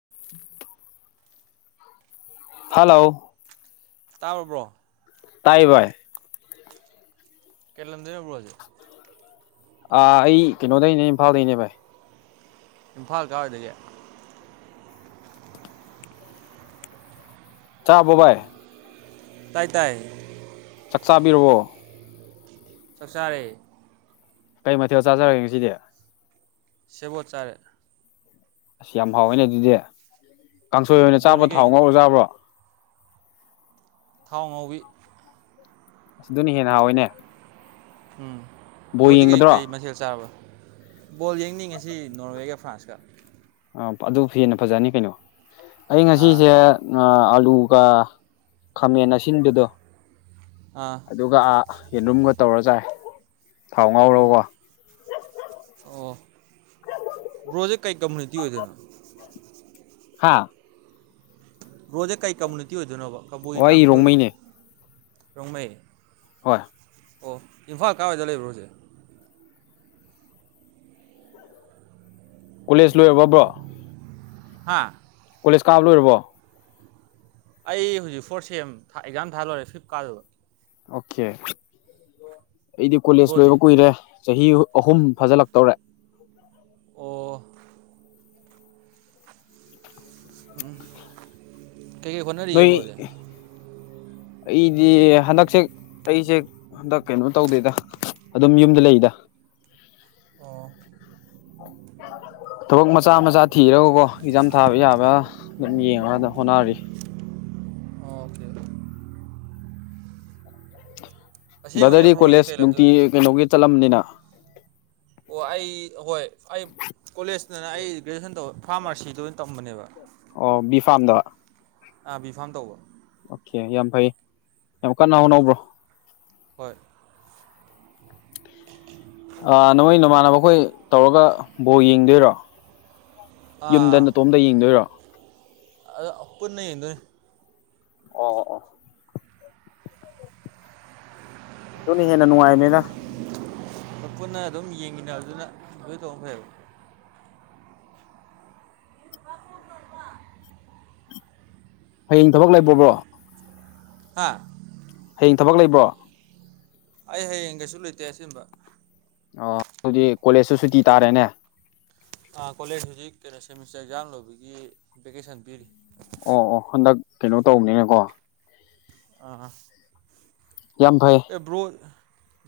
[unintelligible] hello ꯇꯥꯔꯕ꯭ꯔꯣ ꯇꯥꯏꯕꯥ ꯀꯦꯂꯦꯟꯗꯕ꯭ꯔꯖꯦ ꯑ ꯑꯩ ꯀꯩꯅꯣꯗꯅꯦ ꯏꯝꯐꯥꯜꯗꯩꯅꯦ ꯚꯥꯏ ꯏꯝꯐꯥꯜ ꯀꯥꯔꯗꯒꯤꯦ ꯆꯥꯕꯣꯕꯥꯥꯏ ꯇꯥꯏ ꯇꯥꯏ ꯆꯥꯛ ꯆꯥꯕꯤꯔꯣ ꯆꯥꯛꯁꯥꯔꯦ ꯀꯩ ꯃꯊꯦꯜ ꯆꯥꯖꯔꯒꯦ ꯁꯤꯗꯤ ꯁꯦꯝꯦꯕꯣꯠ ꯆꯥꯔꯦ ꯑꯁ ꯌꯥꯝ ꯍꯥꯎꯋꯦꯅꯦ ꯑꯗꯨꯗꯤ ꯀꯥꯡꯁꯣꯏ ꯎꯝ ꯑꯣꯏꯅ ꯆꯥꯕ ꯕ꯭ꯔꯣꯗꯤ ꯊꯥꯎ ꯀꯩ ꯉꯧꯔ ꯆꯥꯕ꯭ꯔꯣ ꯊꯥꯎꯟꯥꯎꯕꯤ ꯑꯁ ꯑꯗꯨꯅ ꯍꯦꯟꯅ ꯍꯥꯎꯋꯏꯅꯦ ꯎꯝ ꯣꯗꯤ ꯀꯩ ꯀꯩ ꯃꯁꯦꯜ ꯁꯥꯕ ꯕꯣꯜ ꯌꯦꯡꯅꯤꯡꯉꯤꯁꯤ ꯅꯣꯔꯋꯦꯒ ꯐ꯭ꯔꯥꯟꯁꯀ ꯑꯗꯨ ꯍꯦꯟꯅ ꯐꯖꯅꯤ ꯀꯩꯅꯣ ꯑꯩ ꯑꯥ ꯉꯁꯤꯁꯦ ꯑꯂꯨꯒ ꯈꯥꯃꯦꯟ ꯑꯁꯤꯗꯨꯗꯣ ꯑꯥ ꯑꯗꯨꯒ ꯌꯦꯟꯂꯨꯝꯒ ꯇꯧꯔ ꯆꯥꯏ ꯊꯥꯎ ꯑꯣ ꯉꯥꯎꯔꯒꯀ ꯭ꯔꯣꯗꯤ ꯀꯩ ꯀꯝꯃꯨꯅꯤꯇꯤ ꯑꯣꯏꯗꯅ ꯍꯥꯥ ꯕꯔꯣꯁꯦ ꯀꯩ ꯀꯝꯃꯨꯅꯤꯇꯤ ꯑꯣꯏꯗꯣꯏꯅꯣꯕ ꯑꯣ ꯀꯕꯨꯏ ꯑꯩ ꯇꯥꯡꯈꯨꯜ ꯔꯣꯡꯃꯩꯅꯦ ꯔꯣꯡꯃꯩ ꯍꯣꯏ ꯑꯣ ꯏꯝꯐꯥꯜ ꯀꯥꯏꯏꯗ ꯂꯩꯕ꯭ꯔꯣꯁꯦ ꯀꯣꯂꯦꯖ ꯂꯣꯏꯔꯕꯕ꯭ꯔꯣ ꯍꯥꯥ ꯀꯣꯂꯦꯖ ꯀꯥꯕ ꯂꯣꯏꯔꯕꯣ ꯑꯩ ꯍꯧꯖꯤꯛ ꯐꯣꯔ ꯁꯦꯝ ꯑꯦꯛꯖꯥꯝ ꯊꯥ ꯂꯣꯏꯔꯦ ꯐꯤꯐ ꯀꯥꯗꯨꯕ ꯑꯣꯀꯦ ꯑꯩꯗꯤ ꯀꯣꯂꯦꯖ ꯕ꯭ꯔꯣꯗꯤ ꯂꯣꯏꯕ ꯀꯨꯏꯔꯦ ꯆꯍꯤ ꯑꯍꯨꯝ ꯐꯖꯤꯜꯂꯛꯇꯧꯔꯦ ꯑꯣ ꯎꯝ ꯀꯩꯀꯩ ꯅꯣꯏ ꯍꯣꯠꯅꯔꯤꯑꯦꯕ꯭ꯔꯣꯗꯤ ꯑꯩꯗꯤ ꯍꯟꯗꯛꯁꯦ ꯑꯩꯁꯦ ꯍꯟꯗꯛ ꯀꯩꯅꯣ ꯇꯧꯗꯦꯗ ꯑꯗꯨꯝ ꯌꯨꯝꯗ ꯂꯩꯗ ꯑꯣ ꯊꯕꯛ ꯃꯆꯥ ꯃꯆꯥ ꯊꯤꯔꯒꯀꯣ ꯑꯦꯛꯖꯥꯝ ꯊꯥꯕ ꯌꯥꯕ ꯑꯗꯨꯝ ꯌꯦꯡꯉꯒ ꯑꯗꯨ ꯍꯣꯠꯅꯔꯤ ꯑꯣꯀꯦ ꯑꯁꯦꯡꯕꯗꯤ ꯕ꯭ꯔꯗꯔꯤ ꯕ꯭ꯔꯣꯁꯦ ꯀꯣꯂꯦꯖ ꯀꯩ ꯂꯝꯗꯣꯏ ꯅꯨꯡꯇꯤ ꯀꯩꯅꯣꯒꯤ ꯆꯠꯂꯝꯅꯤꯅ ꯑꯣ ꯑꯩ ꯍꯣꯏ ꯑꯩ ꯀꯣꯂꯦꯖꯇꯅ ꯑꯩ ꯒ꯭ꯔꯦꯖꯨꯑꯦꯁꯟ ꯇꯧꯋ ꯐꯥꯔꯃꯥꯁꯤꯗꯨ ꯑꯣ ꯕꯤ ꯐꯥꯔꯝꯗ ꯑꯥ ꯕꯤꯐꯥꯝ ꯇꯧꯕ ꯑꯣꯀꯦ ꯌꯥꯝ ꯐꯩ ꯌꯥꯝ ꯀꯟꯅ ꯍꯣꯅꯧꯕ꯭ꯔꯣ ꯍꯣꯏ ꯅꯃꯣꯏ ꯅꯃꯥꯟꯅꯕ ꯑꯩꯈꯣꯏ ꯇꯧꯔꯒ ꯕꯣ ꯌꯦꯡꯗꯣꯏꯔꯣ ꯌꯨꯝꯗ ꯅꯇꯣꯝꯗ ꯌꯦꯡꯗꯣꯏꯔꯣ ꯑꯗ ꯄꯨꯟꯅ ꯌꯦꯡꯗꯣꯏꯅꯦ ꯑꯣ ꯑꯣ ꯑꯗꯨꯅꯤ ꯍꯦꯟꯅ ꯅꯨꯡꯉꯥꯏ ꯃꯗꯥ ꯄꯨꯟꯅ ꯑꯗꯨꯝ ꯌꯦꯡꯃꯤꯟꯅꯕꯗꯨꯅ ꯑꯗꯨꯣꯏ ꯇꯧ ꯐꯩꯕ ꯍꯌꯦꯡ ꯊꯕꯛ ꯂꯩꯕꯕ꯭ꯔꯣ ꯍꯥꯥ ꯊꯕꯛ ꯂꯩꯕ꯭ꯔꯣ ꯑꯩ ꯍꯌꯦꯡ ꯀꯩꯁꯨ ꯂꯩꯇꯦꯦꯡꯕ ꯑꯣ ꯑꯗꯨꯗꯤ ꯀꯣꯂꯦꯖꯁꯨ ꯁꯨꯇꯤ ꯇꯥꯔꯦꯅꯦ ꯀꯣꯂꯦꯖ ꯍꯧꯖꯤꯛ ꯀꯩꯅꯣ ꯁꯦꯃꯤꯁꯇꯔ ꯑꯦꯛꯖꯥꯝ ꯂꯧꯕꯒꯤ ꯚꯦꯀꯦꯁꯟ ꯄꯤꯔꯤ ꯑꯣ ꯑꯣ ꯍꯟꯗꯛ ꯀꯩꯅꯣ ꯇꯧꯕꯅꯤꯅꯀꯣ ꯑ ꯌꯥꯝ ꯐꯩ ꯭ꯕꯔꯣ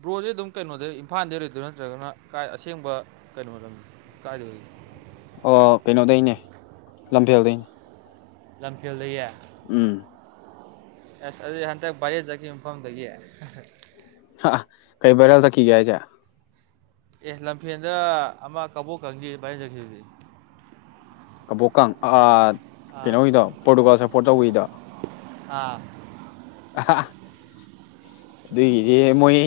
ꯕ꯭ꯔꯣꯁꯦ ꯑꯗꯨꯝ ꯀꯩꯅꯣꯗꯩ ꯏꯝꯐꯥꯜꯗꯩ ꯂꯩꯗꯣꯏꯥ ꯅꯠꯇ꯭ꯔꯒꯅ ꯀꯥꯏ ꯑꯁꯦꯡꯕ ꯀꯩꯅꯣ ꯀꯥꯏꯗ ꯂꯩꯣ [unintelligible] ꯑꯣ ꯀꯩꯅꯣꯗꯩꯅꯦ ꯂꯝꯐꯦꯜꯗꯩꯅꯦ ꯂꯝꯐꯦꯜꯗꯌꯦ ꯎꯝ ꯑꯁ ꯑꯗꯨ ꯍꯟꯗꯛ ꯚꯏꯔꯦ ꯆꯠꯈꯤꯕ ꯃꯐꯝꯗꯒꯤ ꯑ ꯀꯩꯕꯔꯦꯜ ꯊ ꯀꯒ ꯆ ꯑꯦ ꯂꯝꯐꯦꯟꯗ ꯑꯃ ꯀꯕꯣꯛ ꯈꯪꯁꯤ ꯚꯥꯏꯔꯦꯟ ꯆꯠꯈꯤꯗꯤ ꯀꯕꯣꯛꯀ ꯑꯥ ꯀꯩꯅꯣꯗꯣ ꯄꯣꯔꯇꯨꯒꯥꯜ ꯁꯞꯄꯣꯔꯠ ꯇꯧꯕꯗ ꯑꯥ ꯑ ꯑꯗꯨꯒꯤꯗꯤ ꯃꯣꯏ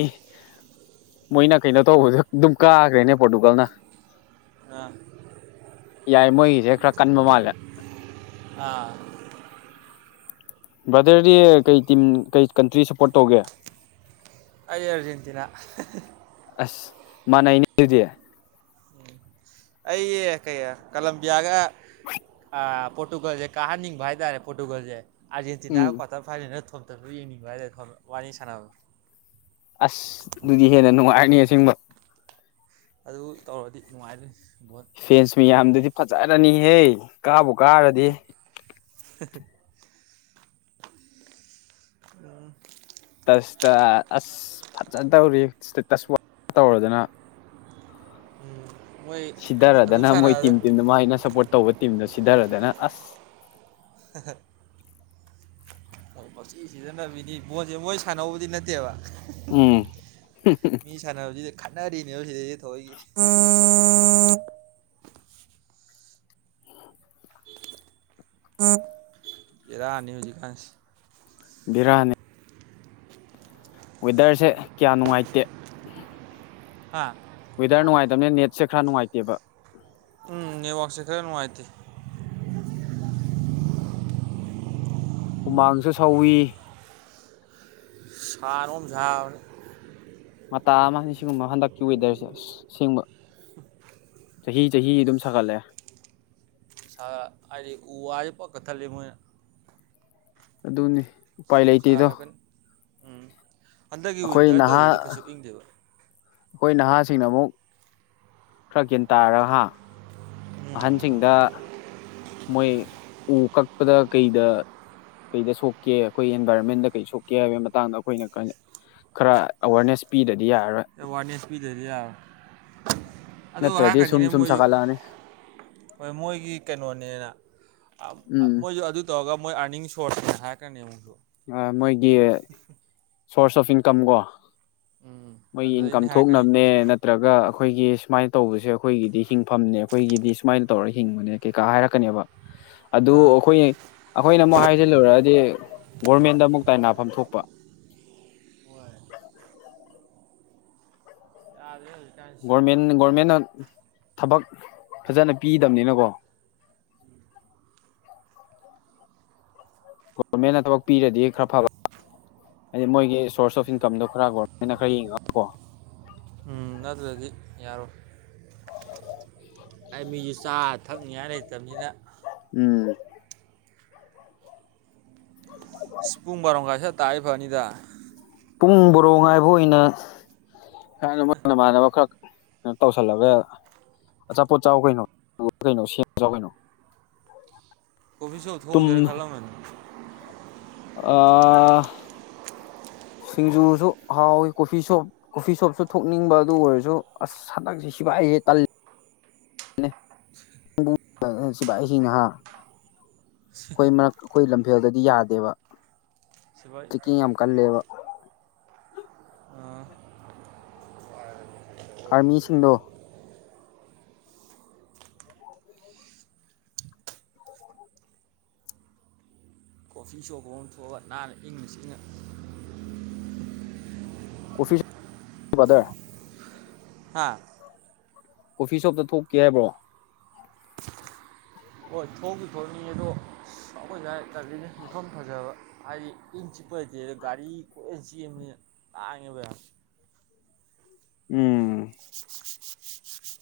ꯃꯣꯏꯅ ꯀꯩꯅꯣ ꯇꯧꯕꯗ ꯑꯗꯨꯝ ꯀꯥꯈ꯭ꯔꯦꯅꯦ ꯄꯣꯔꯇꯨꯀꯜꯅ ꯑ ꯌꯥꯏ ꯃꯣꯏꯒꯤꯁꯦ ꯈꯔ ꯀꯟꯕ ꯃꯥꯜꯂꯦ ꯑꯥ ꯕ꯭ꯔꯥꯗꯔꯗꯤ ꯀꯩ ꯇꯤꯝ ꯀꯩ ꯀꯟꯇ꯭ꯔꯤ ꯁꯞꯄꯣꯔꯠ ꯇꯧꯒꯦ ꯑꯩ ꯑꯔꯖꯦꯟꯇꯤꯅꯥ ꯃꯅꯦꯅꯤ ꯑꯗꯨꯗꯤ ꯑꯩꯦ ꯀꯩ ꯀꯂꯝꯕꯤꯌꯥꯒ ꯄꯣꯔꯇꯨꯒꯜꯁꯦ ꯀꯥꯍꯟꯅꯤꯡꯕ ꯍꯥꯏꯇꯥꯔꯦ ꯄꯣꯔꯇꯨꯒꯜꯁꯦ ꯑꯥꯔꯖꯦꯟꯇꯤꯅꯥ ꯎꯝ ꯀ꯭ꯋꯥꯇꯔ ꯐꯥꯏꯅꯦꯜꯅ ꯊꯝ ꯑ ꯌꯦꯡꯅꯤꯡꯕ ꯍꯥꯏꯔ ꯋꯥꯔꯤꯅꯤ ꯁꯥꯟꯅꯕ ꯑꯁ ꯑꯗꯨꯗꯤ ꯍꯦꯟꯅ ꯅꯨꯡꯉꯥꯏꯔꯅꯤ ꯑꯁꯦꯡꯕ ꯑꯗꯨ ꯇꯧꯔꯗꯤ ꯅꯨꯡꯉꯥꯏꯔꯅꯤ ꯐꯦꯟꯁ ꯃꯌꯥꯝꯗꯨꯗꯤ ꯐꯖꯔꯅꯤꯍꯦ ꯀꯥꯕꯨ ꯀꯥꯔꯗꯤ ꯑ ꯇꯁꯇ ꯑꯁ ꯐꯖꯅ ꯇꯧꯔꯤ ꯇꯁ ꯋꯥ ꯇꯧꯔꯗꯅ ꯃꯣꯏ ꯑꯗꯨꯝ ꯁꯤꯗꯔꯗꯅ ꯃꯣꯏ ꯁꯥꯟꯅꯕꯗ ꯇꯤꯝ ꯇꯤꯝꯗ ꯃꯥ ꯑꯩꯅ ꯁꯞꯄꯣꯔꯠ ꯇꯧꯕ ꯇꯤꯝꯗꯨꯁꯨ ꯁꯤꯗꯔꯗꯅ ꯑꯁ [unintelligible] ꯍ ꯃꯁꯤ ꯁꯤꯖꯤꯟꯅꯕꯤꯅꯤ ꯕꯣꯣꯟꯁꯦ ꯃꯣꯏ ꯁꯥꯟꯅꯧꯕꯗꯤ ꯅꯠꯇꯦꯕ ꯎꯝ ꯈꯅꯔꯤꯅꯤ ꯍꯧ ꯁꯤꯗꯤꯗꯤ ꯊꯣꯛ ꯏꯔꯥꯅꯤ ꯍꯧꯖꯤꯀꯁꯤ ꯕꯤꯔꯅꯤ ꯋꯦꯗꯔꯁꯦ ꯀꯌꯥ ꯅꯨꯡꯉꯥꯏꯇꯦ ꯍꯥ ꯋꯦꯗꯔ ꯅꯨꯡꯉꯥꯏꯇꯕꯅꯦ ꯅꯦꯠꯁꯦ ꯈꯔ ꯅꯨꯡꯉꯥꯏꯇꯦꯕ ꯎꯝ ꯅꯅꯤ ꯋꯥꯥꯛꯁꯤ ꯈꯔꯅꯅꯨꯡ ꯃꯥꯇꯤ ꯍꯨꯃꯥꯡꯁꯨ ꯁꯧꯏꯤ ꯁꯔꯨꯝꯖꯥꯔ ꯃꯇꯇꯥ ꯑꯃꯅꯤ ꯁꯤꯒꯨꯝꯕ ꯍꯟꯗꯛꯀꯤ ꯋꯦꯗꯔꯁꯦ ꯑ ꯁꯦꯡꯕ ꯆꯍꯤ ꯆꯍꯤ ꯑꯗꯨꯝ ꯁꯥꯒꯠꯂꯦ ꯍꯥꯏꯗꯤ ꯎ ꯋꯥꯁꯤ ꯄ ꯀꯊꯠꯜꯂꯤ ꯃꯣꯏꯅ ꯑꯗꯨꯅꯤ ꯎꯄꯥꯏ ꯁꯨꯝ ꯂꯩꯇꯦꯗꯣ ꯁꯥꯒꯠꯂꯛꯀꯅꯤ ꯎꯝ ꯍꯟꯗꯛꯀꯤ ꯑꯩꯈꯣꯏ ꯋꯤꯟꯇꯔ ꯅꯍꯥ ꯇꯧꯈꯤꯕꯗꯣ ꯀꯩꯁꯨ ꯏꯪꯗꯦꯕ ꯑꯩꯈꯣꯏ ꯅꯍꯥꯁꯤꯡꯅ ꯑꯃꯨꯛ ꯈꯔ ꯒꯌꯥꯦꯟ ꯇꯥꯔꯒ ꯍꯥ ꯎꯝ ꯑꯍꯟꯁꯤꯡꯗ ꯃꯣꯏ ꯎ ꯀꯛꯄꯗ ꯀꯩꯗ ꯀꯩꯗ ꯁꯣꯛꯀꯦ ꯑꯩꯈꯣꯏ ꯏꯟꯚꯥꯏꯔꯣꯟꯃꯦꯟꯗ ꯀꯩ ꯁꯣꯛꯀꯦ ꯍꯥꯏꯕꯒꯤ ꯃꯇꯥꯡꯗ ꯑꯩꯈꯣꯏꯅ ꯈꯔ ꯑꯦꯋꯥꯔꯅꯦꯁ ꯄꯤꯗꯅꯤ ꯑꯋꯥꯔꯅꯦꯁ ꯐꯤ ꯗꯔꯤꯦ ꯑꯗꯨ ꯅꯠꯇ꯭ꯔꯗꯤ ꯍꯥꯏꯀꯅꯤꯅꯦ ꯁꯨꯝ ꯁꯨꯝ ꯃꯣꯏꯁꯨ ꯁꯥꯒꯠꯂꯛꯑꯅꯤ ꯍꯣꯏ ꯃꯣꯏꯒꯤ ꯀꯩꯅꯣꯅꯦꯅ ꯎꯝ ꯃꯣꯏꯁꯨ ꯑꯗꯨ ꯇꯧꯔꯒ ꯃꯣꯏ ꯑꯥꯔꯅꯤꯡ ꯁꯣꯔꯠꯁꯅꯦ ꯍꯥꯏꯔꯛꯀꯅꯦ ꯃꯨꯣꯏꯁꯨ ꯃꯣꯏꯒꯤ ꯁꯣꯔꯁ ꯑꯣꯐ ꯏꯟꯀꯝ ꯀꯣ ꯎꯝ ꯃꯣꯏ ꯏꯟꯀꯝ ꯑꯗꯨꯗꯩꯅꯦ ꯍꯥꯏꯔꯛꯀꯅꯤ ꯊꯣꯛꯅꯕꯅꯦ ꯅꯠꯇ꯭ꯔꯒ ꯑꯩꯈꯣꯏꯒꯤ ꯁꯨꯃꯥꯏꯅ ꯇꯧꯕꯁꯦ ꯑꯩꯈꯣꯏꯒꯤꯗꯤ ꯍꯤꯡꯐꯝꯅꯦ ꯑꯩꯈꯣꯏꯒꯤꯗꯤ ꯁꯨꯃꯥꯏꯅ ꯇꯧꯔ ꯍꯤꯡꯕꯅꯦ ꯀꯩꯀꯥ ꯍꯥꯏꯔꯛꯀꯅꯦꯕ ꯑꯗꯨ ꯑꯥ ꯑꯩꯈꯣꯏ ꯑꯩꯈꯣꯏꯅ ꯑꯃꯨꯛ ꯍꯥꯏꯖꯤꯜꯂꯨꯔꯗꯤ ꯒꯣꯔꯃꯦꯟꯗ ꯑꯃꯨꯛ ꯇꯥꯏꯅꯐꯝ ꯊꯣꯛꯄ ꯑꯣꯏꯏ ꯑ ꯑꯗꯨ ꯒꯣꯔꯃꯦꯟ ꯒꯣꯔꯃꯦꯟ ꯊꯕꯛ ꯐꯖꯅ ꯄꯤꯗꯕꯅꯤꯅꯀꯣ ꯒꯣꯕꯔꯃꯦꯟꯅ ꯊꯕꯛ ꯄꯤꯔꯗꯤ ꯈꯔ ꯐꯕ ꯍꯥꯏꯗꯤ ꯃꯣꯏꯒꯤ ꯁꯣꯔꯁ ꯑꯣꯐ ꯏꯟꯀꯝꯗꯣ ꯈꯔ ꯒꯣꯔꯃꯦꯟꯅ ꯈꯔ ꯌꯦꯡꯉꯒꯀꯣ ꯎꯝ ꯑꯗꯨꯗꯤ ꯌꯥꯔꯣꯏ ꯑꯩ ꯃꯤꯁꯨ ꯆꯥ ꯊꯛꯅꯤꯉꯥꯏ ꯂꯩꯇꯕꯅꯤꯅ ꯎꯝ ꯇꯥꯏ ꯐꯅꯤꯗꯥ ꯄꯨꯡ ꯣꯔꯣꯛ ꯉꯥꯏꯕ ꯑꯣꯏꯅ ꯍꯥꯏ ꯃꯅꯃꯥꯟꯅꯕ ꯈꯔ ꯀꯩꯅꯣ ꯇꯧꯁꯜꯂꯒ ꯑꯆꯥꯄꯣꯠ ꯆꯥꯎ ꯀꯩꯅꯣ ꯀꯩꯅꯣ ꯁꯦꯝ ꯆꯥꯎ ꯀꯩꯅꯣ ꯑꯣꯐꯤꯁ ꯊ ꯇꯨꯝ ꯍꯧꯖꯔꯦ ꯈꯂꯝꯅꯤ ꯑ ꯁꯤꯡꯖꯨꯁꯨ ꯍꯥꯎꯋꯤ ꯀꯣꯐꯤ ꯁꯣꯞ ꯀꯣꯐꯤ ꯁꯣꯞꯁꯨ ꯊꯣꯛꯅꯤꯡꯕ ꯑꯗꯨ ꯑꯣꯏꯔꯁꯨ ꯑꯁ ꯍꯟꯗꯛꯁꯤ ꯁꯤꯚꯏꯦ ꯇꯜ ꯁꯤꯄꯍꯤꯁꯤ ꯅꯍꯥ ꯑꯩꯈꯣꯏ ꯃꯔꯛ ꯑꯩꯈꯣꯏ ꯂꯝꯐꯦꯜꯗꯗꯤ ꯌꯥꯗꯦꯕ ꯁꯤꯕꯥꯣꯏ ꯆꯦꯛꯀꯤꯡ ꯌꯥꯝ ꯀꯜꯂꯦꯕ ꯑꯥꯔꯃꯤꯁꯤꯡꯗꯣ ꯀꯣꯐꯤ ꯁꯣꯞ ꯐ ꯑꯃ ꯊꯣꯛꯑ ꯅꯥꯟꯅ ꯏꯪꯉ ꯆ ꯏꯪꯉ ꯀꯐꯤꯗꯦ ꯍꯥꯥ ꯀꯣꯐꯤ ꯁꯣꯞꯇ ꯊꯣꯛꯀꯦ ꯍꯥꯏꯕꯣ ꯍꯣꯏ ꯊꯣꯡꯗꯤ ꯊꯣꯔꯛꯅꯤꯡꯉꯦ ꯑꯗꯣ ꯑꯈꯣꯏ ꯗꯥꯏ ꯇꯟꯂꯦꯅꯦ ꯃꯐꯝ ꯐꯖꯕ ꯍꯥꯏꯗꯤ ꯏꯤꯡ ꯆꯤꯛ ꯈꯣꯏꯗꯦꯗ ꯒꯥꯔꯤ ꯂꯣꯏ ꯆꯦꯟꯕꯅꯤ ꯇꯥꯡꯉꯦꯕ ꯌꯥꯝꯅ ꯎꯝ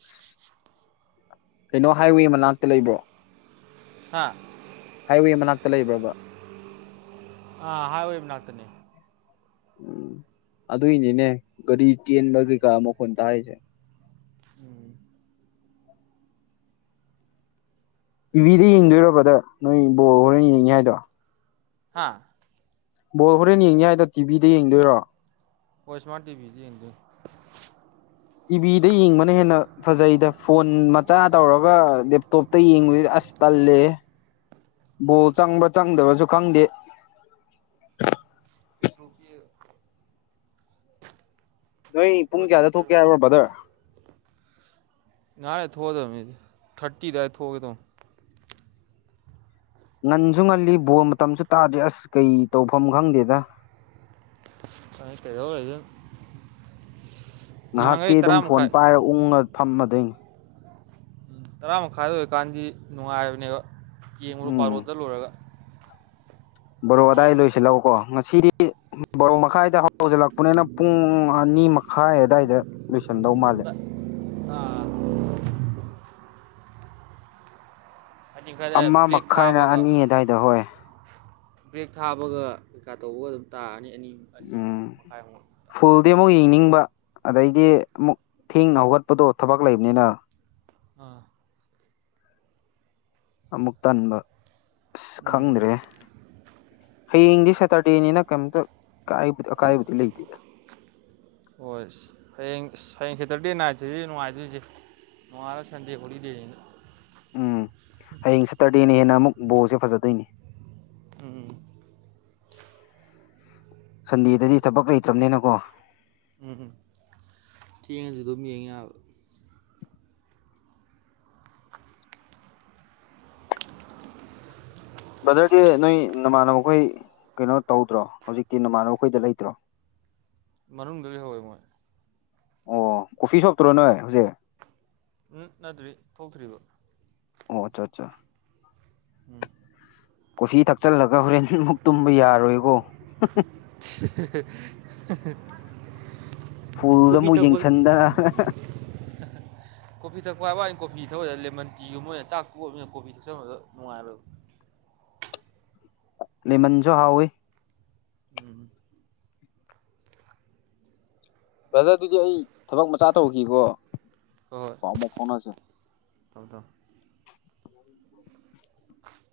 ꯑꯁ ꯀꯩꯅꯣ ꯍꯥꯏꯋꯦ ꯃꯅꯥꯛꯇ ꯂꯩꯕ꯭ꯔꯣ ꯍꯥꯥ ꯍꯥꯏꯋꯦ ꯃꯅꯥꯛꯇ ꯂꯩꯕ꯭ꯔꯥꯕ ꯑꯥ ꯍꯥꯏꯋꯦ ꯃꯅꯥꯛꯇꯅꯦ ꯑꯗꯨꯏꯅꯤꯅꯦ ꯒꯥꯔꯤ ꯆꯦꯟꯕ ꯀꯩꯀꯥ ꯃꯈꯣꯟ ꯇꯥꯏꯁꯦ ꯎꯝ [inaudible] ꯇꯤꯚꯤꯗ ꯌꯦꯡꯗꯣꯏꯔ ꯕꯥꯗꯔ ꯅꯣꯏ ꯕꯣꯜ ꯍꯣꯔꯦꯟ ꯌꯦꯡꯅꯤ ꯍꯥꯏꯗꯣ ꯍꯥꯥꯍ ꯕꯣꯜ ꯍꯣꯔꯦꯟ ꯌꯦꯡꯅꯤ ꯍꯥꯏꯗꯣ ꯇꯤꯚꯤꯗ ꯌꯦꯡꯗꯣꯏꯔꯣ ꯑꯣ ꯏꯁꯃꯥ꯭ꯔꯠ ꯇꯤꯕꯤꯗ ꯇꯤꯚꯤꯗ ꯌꯦꯡꯕꯅ ꯍꯦꯟꯅ ꯐꯖꯩꯗ ꯐꯣꯟ ꯃꯆꯥ ꯇꯧꯔꯒ ꯂꯦꯞꯇꯣꯞꯇ ꯌꯦꯡꯕꯖꯤꯗꯤ ꯑꯁ ꯇꯜꯂꯌꯦ ꯕꯣꯜ ꯆꯪꯕ꯭ꯔꯥ ꯆꯪꯗꯕꯖꯨ ꯈꯪꯗꯦ [inaudible] ꯄꯦꯇ꯭ꯔꯣꯜꯒꯤ ꯅꯣꯏ ꯄꯨꯡ ꯀꯌꯥꯗ ꯄ꯭ꯔꯣꯖꯦꯛꯇꯔ ꯊꯣꯛꯀꯦ ꯍꯥꯏꯕ꯭ꯔꯣ ꯕꯥꯗ꯭ꯔ ꯉꯍꯥꯥꯛ ꯂꯩꯔꯥ ꯊꯣꯛꯑꯗꯅꯦ ꯊꯥꯔꯇꯤ ꯗꯨꯋꯥꯏ ꯊꯣꯛꯑꯗꯧꯅꯦ ꯉꯟꯖꯨ ꯉꯜꯂꯤ ꯕꯣꯜ ꯃꯇꯝꯁꯨ ꯇꯥꯗ꯭ꯔꯤ ꯑꯁ ꯀꯩ ꯇꯧꯐꯝ ꯈꯪꯗꯦꯗ ꯀꯩꯗꯧ ꯂꯩꯗꯣꯏ ꯉꯥꯏꯍꯥꯛꯇꯤ ꯑꯗꯨꯝ ꯐꯣꯟ ꯄꯥꯏꯔ ꯎꯪꯉꯥ ꯐꯝꯃꯗꯣꯏꯅꯤ ꯇꯔꯥ ꯃꯈꯥꯏꯗ ꯑꯣꯏꯀꯥꯟꯗꯤ ꯅꯨꯡꯉꯥꯏꯕꯅꯦꯕ ꯌꯦꯡꯉꯨꯔꯣ ꯕꯥꯔꯣꯗ ꯂꯣꯏꯔꯒ ꯕꯥꯔꯣ ꯑꯥꯗꯥꯏ ꯂꯣꯏꯁꯤꯜꯂꯑꯣꯀꯣ ꯉꯁꯤꯗꯤ ꯕꯥꯔꯣ ꯃꯈꯥꯏꯗ ꯍꯧꯖꯤꯜꯂꯛꯄꯅꯤꯅ ꯄꯨꯡ ꯑꯅꯤ ꯑꯅꯤ ꯃꯈꯥꯏ ꯑꯗꯥꯏꯗ ꯂꯣꯏꯁꯟꯗꯧ ꯃꯥꯜꯂꯦ ꯑꯥ ꯍꯥꯏꯗꯤ ꯈꯔ ꯑꯃ ꯕ꯭ꯔꯦꯛ ꯃꯈꯥꯏꯅ ꯊꯥꯕꯒ ꯑꯅꯤ ꯑꯗꯥꯏꯗ ꯍꯣꯏ ꯕ꯭ꯔꯦꯛ ꯊꯥꯕꯒ ꯀꯩꯀꯥ ꯇꯧꯕꯒ ꯑꯗꯨꯝ ꯇꯥꯔꯅꯤ ꯑꯅꯤ- ꯑꯅꯤ ꯎꯝ ꯃꯈꯥꯏꯃꯨꯛ ꯑꯗꯨꯝ ꯇꯥꯅꯤ ꯐꯨꯜꯗꯤ ꯑꯃꯨꯛ ꯌꯦꯡꯅꯤꯡꯕ ꯑꯗꯩꯗꯤ ꯑꯃꯨꯛ ꯊꯦꯡꯅ ꯍꯣꯏ ꯍꯧꯒꯠꯄꯗꯣ ꯊꯕꯛ ꯂꯩꯕꯅꯤꯅ ꯑꯥ ꯑꯃꯨꯛ ꯇꯟꯕ ꯑꯁ ꯎꯝ ꯈꯪꯗ꯭ꯔꯦꯍꯦ ꯍꯌꯦꯡꯗꯤ ꯁꯦꯇ꯭ꯔꯗꯦꯅꯤꯅ ꯀꯩꯝꯇ ꯀꯥꯏꯕ-ꯑꯀꯥꯏꯕꯗꯤ ꯂꯩꯇꯦꯗ ꯍꯣꯏ ꯏꯤꯁ ꯍꯌꯦꯡ-ꯍꯌꯦꯡ ꯁꯦꯇꯔꯗꯦ ꯅꯥꯏꯠꯁꯤꯗꯤ ꯅꯨꯡꯉꯥꯏꯗꯨꯏꯖꯤ ꯅꯣꯡꯉꯥꯜꯂꯥ ꯁꯟꯗꯦ ꯍꯣꯂꯤꯗꯦꯅꯤꯅ ꯎꯝ ꯍꯥꯌꯦꯡ ꯁꯦꯇꯔꯗꯦꯅ ꯍꯦꯟꯅ ꯑꯃꯨꯛ ꯕꯣꯜꯖꯦ ꯐꯥꯖꯗꯣꯏꯅꯤ ꯎꯝ ꯁꯟꯗꯦꯗꯗꯤ ꯊꯕꯛ ꯂꯩꯇ꯭ꯔꯝꯅꯦꯅꯀꯣ ꯎꯝ ꯊꯦꯡꯉꯥꯖꯨ ꯑꯗꯨꯝ ꯌꯦꯡ ꯌꯥꯕ ꯕ꯭ꯔꯗꯔꯒꯤ ꯅꯣꯏ ꯅꯃꯥꯟꯅꯕꯈꯣꯏ ꯀꯩꯅꯣ ꯇꯧꯗ꯭ꯔꯣ ꯍꯧꯖꯤꯛꯇꯤ ꯅꯃꯥꯟꯅꯕꯈꯣꯏꯗ ꯂꯩꯇ꯭ꯔꯣ ꯃꯅꯨꯡꯗ ꯂꯩꯍꯧꯋꯦ ꯃꯣꯏ ꯑꯣ ꯀꯣꯐꯤ ꯁꯣꯞꯇꯨꯔꯣ ꯅꯣꯏ ꯍꯧꯖꯤꯛ ꯎꯝ ꯅꯠꯗ꯭ꯔꯤ ꯊꯣꯛꯇ꯭ꯔꯤꯕ ꯑꯣ ꯑꯆꯥ-ꯑꯆꯥ ꯎꯝ ꯀꯣꯐꯤ ꯊꯛꯆꯜꯂꯒ ꯍꯣꯔꯦꯟ ꯃꯨꯛ ꯇꯨꯝꯕ ꯌꯥꯔꯣꯏꯕꯣ ꯍꯨꯡ-ꯍꯨꯡ ꯐꯨꯜꯗ ꯀꯣꯐꯤ ꯃꯨꯛ ꯊꯛꯄ ꯌꯦꯡꯁꯤꯟꯗ ꯑꯍꯥ-ꯍꯥ ꯀꯣꯐꯤ ꯊꯛꯄ ꯍꯥꯏꯕ ꯋꯥꯅꯤ ꯀꯣꯐꯤ ꯊꯛꯑꯣꯏ ꯂꯦꯃꯟ ꯇꯤꯒꯨꯝꯕ ꯑꯣꯏꯅ ꯆꯥꯛ ꯇꯣꯛꯑꯕꯅꯤꯅ ꯀꯣꯐꯤ ꯊꯛꯆꯟꯕꯗꯣ ꯅꯨꯡꯉꯥꯏꯔꯣꯏꯕ [inaudible] ꯂꯦꯃꯟꯖꯨ ꯍꯥꯎꯋꯤ ꯎꯝ ꯕ꯭ꯔꯗꯔꯗꯨꯗꯤ ꯑꯩ ꯊꯕꯛ ꯃꯆꯥ ꯇꯧꯈꯤꯀꯣ ꯍꯣꯏ ꯍꯣꯏ ꯑ ꯃꯣ ꯐꯣꯟꯁꯦ ꯊꯝꯃꯣ ꯊꯝꯃꯣ